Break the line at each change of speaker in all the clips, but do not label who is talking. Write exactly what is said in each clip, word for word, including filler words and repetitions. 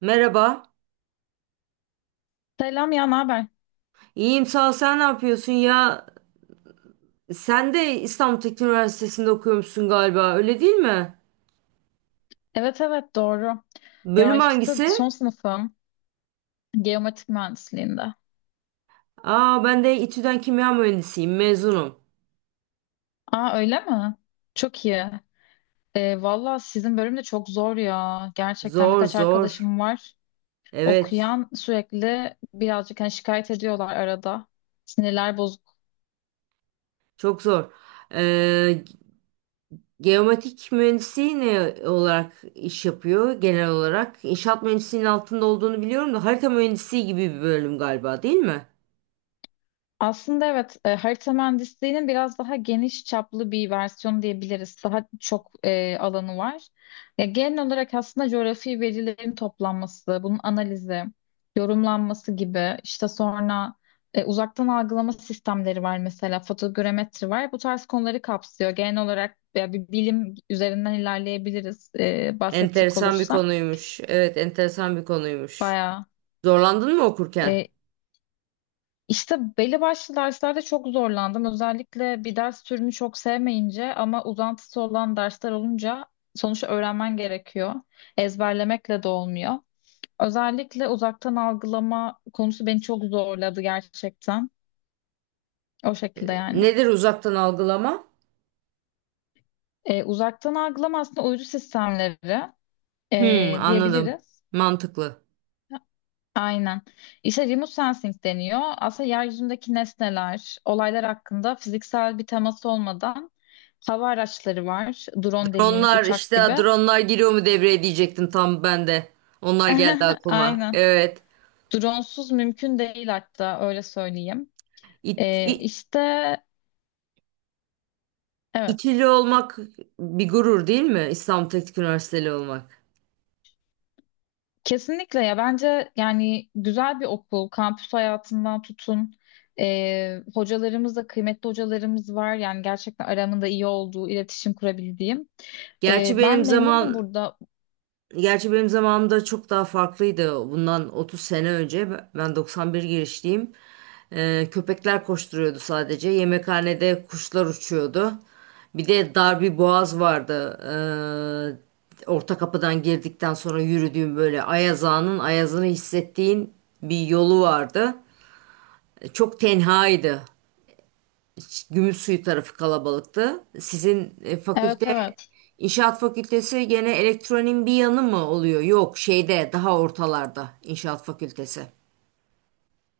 Merhaba.
Selam ya, ne haber?
İyiyim sağ ol. Sen ne yapıyorsun ya? Sen de İstanbul Teknik Üniversitesi'nde okuyormuşsun galiba. Öyle değil mi?
Evet, evet, doğru. Ya
Bölüm
işte
hangisi?
son sınıfım geometrik mühendisliğinde.
Aa, ben de İTÜ'den kimya mühendisiyim. Mezunum.
Aa, öyle mi? Çok iyi. Ee, valla sizin bölüm de çok zor ya. Gerçekten
Zor
birkaç
zor.
arkadaşım var.
Evet.
Okuyan sürekli birazcık hani şikayet ediyorlar arada. Sinirler bozuk.
Çok zor. Ee, Geomatik mühendisi ne olarak iş yapıyor genel olarak? İnşaat mühendisliğinin altında olduğunu biliyorum da harita mühendisi gibi bir bölüm galiba, değil mi?
Aslında evet, e, harita mühendisliğinin biraz daha geniş çaplı bir versiyonu diyebiliriz. Daha çok e, alanı var. Ya, genel olarak aslında coğrafi verilerin toplanması, bunun analizi, yorumlanması gibi. İşte sonra e, uzaktan algılama sistemleri var, mesela fotogrametri var. Bu tarz konuları kapsıyor. Genel olarak ya, bir bilim üzerinden ilerleyebiliriz e, bahsedecek
Enteresan bir
olursam.
konuymuş. Evet, enteresan bir konuymuş.
Bayağı.
Zorlandın mı okurken?
e, İşte belli başlı derslerde çok zorlandım. Özellikle bir ders türünü çok sevmeyince ama uzantısı olan dersler olunca sonuçta öğrenmen gerekiyor. Ezberlemekle de olmuyor. Özellikle uzaktan algılama konusu beni çok zorladı gerçekten. O şekilde yani.
Nedir uzaktan algılama?
Ee, uzaktan algılama aslında uydu sistemleri,
Hmm,
ee,
anladım.
diyebiliriz.
Mantıklı.
Aynen. İşte remote sensing deniyor. Aslında yeryüzündeki nesneler, olaylar hakkında fiziksel bir temas olmadan hava araçları var. Drone dediğimiz,
Dronlar
uçak
işte,
gibi.
dronlar giriyor mu devreye diyecektim tam ben de. Onlar geldi aklıma.
Aynen.
Evet.
Dronesuz mümkün değil, hatta öyle söyleyeyim.
İt,
Ee,
İ-
işte evet.
İTÜ'lü olmak bir gurur değil mi? İstanbul Teknik Üniversiteli olmak.
Kesinlikle ya, bence yani güzel bir okul, kampüs hayatından tutun. Ee, hocalarımız da kıymetli, hocalarımız var. Yani gerçekten aramında iyi olduğu, iletişim kurabildiğim.
Gerçi
Ee,
benim
ben memnunum
zaman
burada.
Gerçi benim zamanımda çok daha farklıydı. Bundan otuz sene önce ben ben doksan bir girişliyim. Ee, köpekler koşturuyordu sadece. Yemekhanede kuşlar uçuyordu. Bir de dar bir boğaz vardı. Ee, orta kapıdan girdikten sonra yürüdüğüm, böyle Ayazağa'nın ayazını hissettiğin bir yolu vardı. Çok tenhaydı. Gümüşsuyu tarafı kalabalıktı. Sizin e,
Evet,
fakülte
evet.
inşaat fakültesi gene elektronin bir yanı mı oluyor? Yok, şeyde daha ortalarda inşaat fakültesi.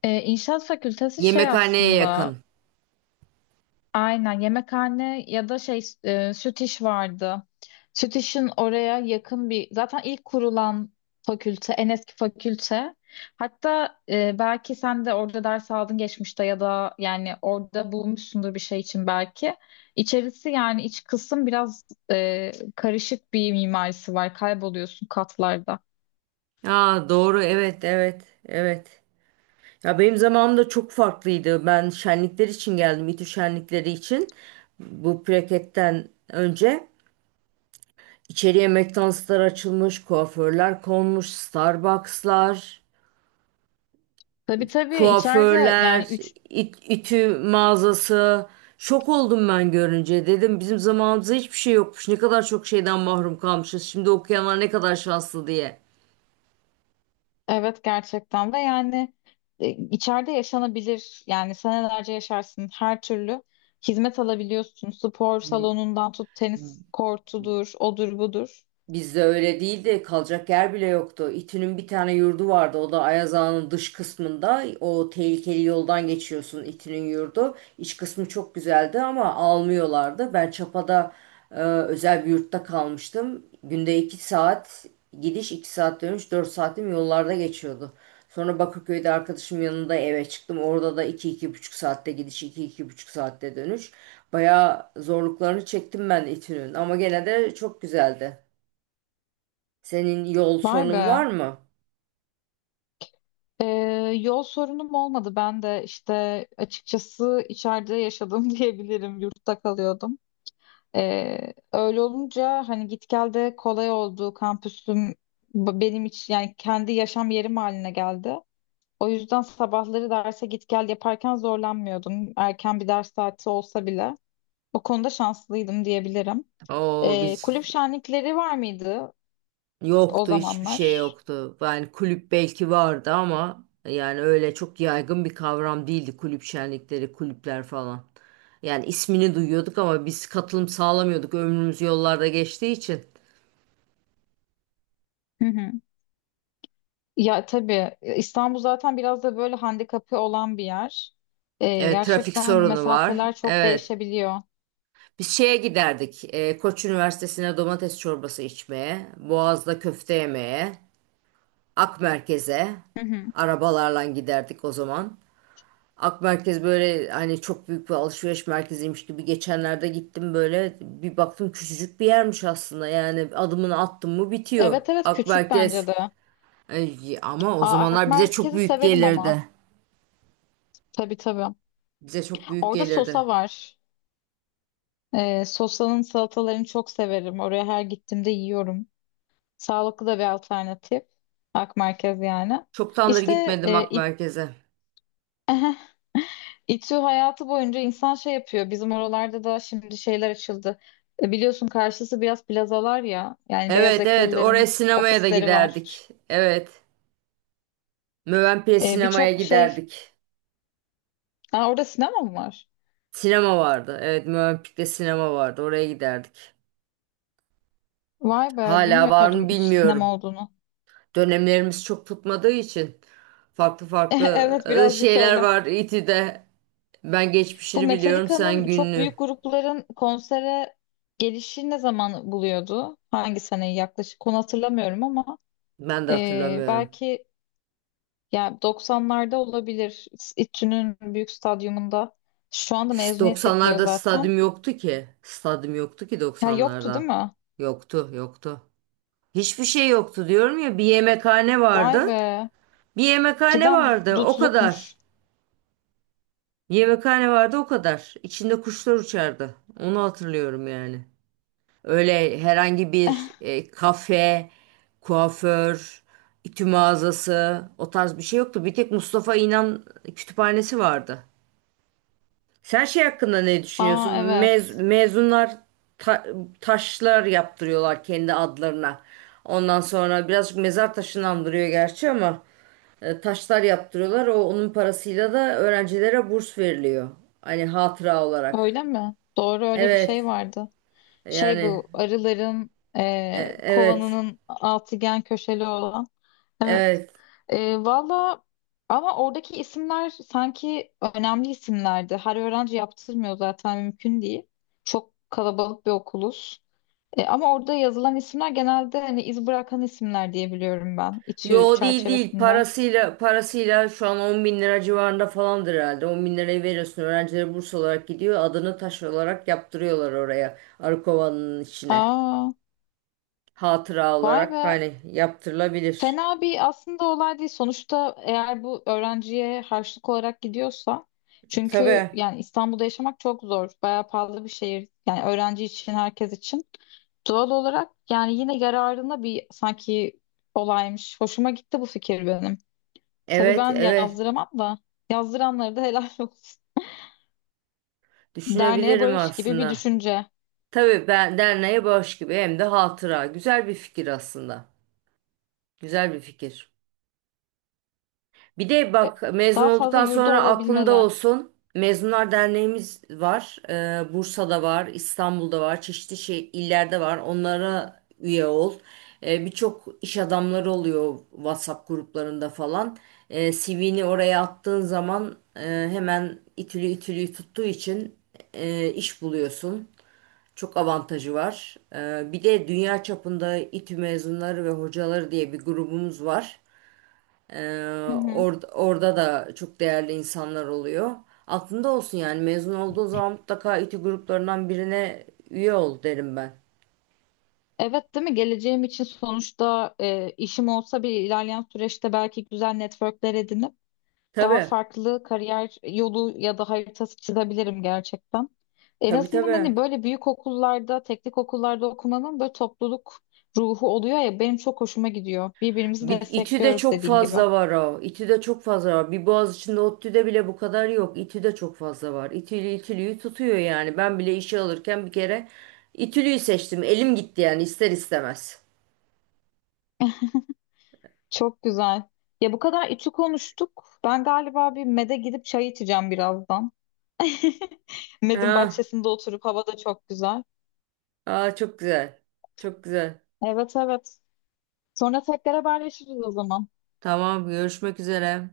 Ee, İnşaat fakültesi şey
Yemekhaneye
aslında,
yakın.
aynen yemekhane ya da şey, e, süt iş vardı. Süt işin oraya yakın bir, zaten ilk kurulan fakülte, en eski fakülte. Hatta e, belki sen de orada ders aldın geçmişte ya da yani orada bulmuşsundur bir şey için belki. İçerisi yani iç kısım biraz e, karışık bir mimarisi var, kayboluyorsun katlarda.
Ha, doğru, evet evet evet. Ya, benim zamanımda çok farklıydı. Ben şenlikler için geldim. İTÜ şenlikleri için. Bu plaketten önce içeriye McDonald'slar açılmış, kuaförler konmuş, Starbucks'lar.
Tabii, tabii, içeride
Kuaförler,
yani.
it- ütü mağazası. Şok oldum ben görünce. Dedim bizim zamanımızda hiçbir şey yokmuş. Ne kadar çok şeyden mahrum kalmışız. Şimdi okuyanlar ne kadar şanslı diye.
Evet, gerçekten. Ve yani e, içeride yaşanabilir, yani senelerce yaşarsın, her türlü hizmet alabiliyorsun, spor salonundan tut, tenis kortudur, odur, budur.
Bizde öyle değildi. Kalacak yer bile yoktu. İTÜ'nün bir tane yurdu vardı. O da Ayaz Ağa'nın dış kısmında. O tehlikeli yoldan geçiyorsun, İTÜ'nün yurdu. İç kısmı çok güzeldi ama almıyorlardı. Ben Çapa'da e, özel bir yurtta kalmıştım. Günde iki saat gidiş, iki saat dönüş, dört saatim yollarda geçiyordu. Sonra Bakırköy'de arkadaşım yanında eve çıktım. Orada da iki iki buçuk saatte gidiş, iki iki buçuk saatte dönüş. Bayağı zorluklarını çektim ben İTÜ'nün ama gene de çok güzeldi. Senin yol
Vay be.
sorunun var mı?
Ee, Yol sorunum olmadı, ben de işte açıkçası içeride yaşadım diyebilirim, yurtta kalıyordum. Ee, öyle olunca hani git gel de kolay oldu, kampüsüm b- benim için yani kendi yaşam yerim haline geldi. O yüzden sabahları derse git gel yaparken zorlanmıyordum. Erken bir ders saati olsa bile. O konuda şanslıydım diyebilirim.
O
Ee,
biz
kulüp şenlikleri var mıydı o
yoktu, hiçbir şey
zamanlar?
yoktu. Yani kulüp belki vardı ama yani öyle çok yaygın bir kavram değildi kulüp şenlikleri, kulüpler falan. Yani ismini duyuyorduk ama biz katılım sağlamıyorduk. Ömrümüz yollarda geçtiği için.
Hı hı. Ya tabii, İstanbul zaten biraz da böyle handikapı olan bir yer. Ee,
Evet, trafik
gerçekten
sorunu var.
mesafeler çok
Evet.
değişebiliyor.
Biz şeye giderdik. e, Koç Üniversitesi'ne domates çorbası içmeye, Boğaz'da köfte yemeye, Ak Merkez'e
Hı hı.
arabalarla giderdik o zaman. Ak Merkez böyle hani çok büyük bir alışveriş merkeziymiş gibi, geçenlerde gittim böyle bir baktım küçücük bir yermiş aslında. Yani adımını attım mı bitiyor
Evet, evet,
Ak
küçük
Merkez.
bence de.
Ay, ama o
Aa, Alp
zamanlar bize çok
merkezi
büyük
severim ama.
gelirdi.
Tabii, tabii.
Bize çok büyük
Orada
gelirdi.
sosa var. Ee, sosanın salatalarını çok severim. Oraya her gittiğimde yiyorum. Sağlıklı da bir alternatif. Ak merkez yani.
Çoktandır
İşte
gitmedim
e,
Ak
İ-
Merkez'e.
İTÜ hayatı boyunca insan şey yapıyor. Bizim oralarda da şimdi şeyler açıldı. E, biliyorsun karşısı biraz plazalar ya. Yani beyaz
Evet evet, oraya
yakalıların
sinemaya da
ofisleri var.
giderdik. Evet. Mövenpik'e
E,
sinemaya
birçok şey.
giderdik.
Ha, orada sinema mı var?
Sinema vardı. Evet, Mövenpik'te sinema vardı. Oraya giderdik.
Vay be,
Hala var
bilmiyordum
mı
hiç sinema
bilmiyorum.
olduğunu.
Dönemlerimiz çok tutmadığı için farklı farklı
Evet,
e,
birazcık
şeyler
öyle.
var İTÜ'de. Ben
Bu
geçmişini biliyorum, sen
Metallica'nın, çok
gününü.
büyük grupların konsere gelişi ne zaman buluyordu? Hangi seneyi yaklaşık? Onu hatırlamıyorum ama
Ben de
e,
hatırlamıyorum.
belki ya doksanlarda olabilir. İTÜ'nün büyük stadyumunda. Şu anda
S-
mezuniyet yapılıyor
doksanlarda
zaten.
stadyum yoktu ki. Stadyum yoktu ki
Ya yoktu değil
doksanlarda.
mi?
Yoktu, yoktu. Hiçbir şey yoktu diyorum ya. Bir yemekhane
Vay
vardı.
be.
Bir yemekhane
Cidden dut-
vardı. O kadar.
dutlukmuş.
Yemekhane vardı, o kadar. İçinde kuşlar uçardı. Onu hatırlıyorum yani. Öyle herhangi bir e, kafe, kuaför, ütü mağazası, o tarz bir şey yoktu. Bir tek Mustafa İnan kütüphanesi vardı. Sen şey hakkında ne
Aa,
düşünüyorsun?
evet.
Mez, mezunlar ta- taşlar yaptırıyorlar kendi adlarına. Ondan sonra birazcık mezar taşını andırıyor gerçi ama e, taşlar yaptırıyorlar. O onun parasıyla da öğrencilere burs veriliyor. Hani hatıra olarak.
Öyle mi? Doğru, öyle bir şey
Evet.
vardı. Şey,
Yani
bu arıların
e,
e,
evet.
kovanının altıgen köşeli olan. Evet.
Evet.
Ee, valla, ama oradaki isimler sanki önemli isimlerdi. Her öğrenci yaptırmıyor, zaten mümkün değil. Çok kalabalık bir okuluz. Ee, ama orada yazılan isimler genelde hani iz bırakan isimler diye biliyorum ben. İTÜ
Yo, değil değil,
çerçevesinde.
parasıyla parasıyla şu an on bin lira civarında falandır herhalde. On bin lirayı veriyorsun, öğrencilere burs olarak gidiyor, adını taş olarak yaptırıyorlar oraya arı kovanın içine,
Aa,
hatıra
vay
olarak,
be.
hani yaptırılabilir.
Fena bir aslında olay değil. Sonuçta eğer bu öğrenciye harçlık olarak gidiyorsa, çünkü
Tabii,
yani İstanbul'da yaşamak çok zor. Bayağı pahalı bir şehir. Yani öğrenci için, herkes için. Doğal olarak yani yine yararına bir sanki olaymış. Hoşuma gitti bu fikir benim. Tabii
evet
ben
evet,
yazdıramam da, yazdıranlara da helal olsun. Derneğe
düşünebilirim
barış gibi bir
aslında.
düşünce.
Tabii, ben derneğe bağış gibi hem de hatıra, güzel bir fikir aslında, güzel bir fikir. Bir de bak, mezun
Daha fazla
olduktan
yurdu
sonra aklında
olabilmeli.
olsun. Mezunlar Derneğimiz var. Ee, Bursa'da var, İstanbul'da var, çeşitli şey, illerde var. Onlara üye ol. Ee, birçok iş adamları oluyor WhatsApp gruplarında falan. Ee, C V'ni oraya attığın zaman, e, hemen itülü itülü tuttuğu için e, iş buluyorsun. Çok avantajı var. Ee, bir de dünya çapında İTÜ mezunları ve hocaları diye bir grubumuz var. Ee,
Hı hı.
or- Orada da çok değerli insanlar oluyor. Aklında olsun yani mezun olduğu zaman mutlaka İTÜ gruplarından birine üye ol derim ben.
Evet, değil mi? Geleceğim için sonuçta e, işim olsa bir ilerleyen süreçte belki güzel networkler edinip daha
Tabii,
farklı kariyer yolu ya da haritası çizebilirim gerçekten. En
tabii
azından hani
tabii.
böyle büyük okullarda, teknik okullarda okumanın böyle topluluk ruhu oluyor ya, benim çok hoşuma gidiyor. Birbirimizi
Bir, İTÜ'de
destekliyoruz,
çok
dediğin gibi.
fazla var o. İTÜ'de çok fazla var. Bir Boğaziçi'nde, ODTÜ'de bile bu kadar yok. İTÜ'de çok fazla var. İTÜ'lü İTÜ'lüyü tutuyor yani. Ben bile işe alırken bir kere İTÜ'lüyü seçtim. Elim gitti yani ister istemez.
Çok güzel. Ya bu kadar içi konuştuk. Ben galiba bir mede gidip çay içeceğim birazdan. Medin
Ha,
bahçesinde oturup, hava da çok güzel.
aa, çok güzel. Çok güzel.
Evet, evet. Sonra tekrar haberleşiriz o zaman.
Tamam, görüşmek üzere.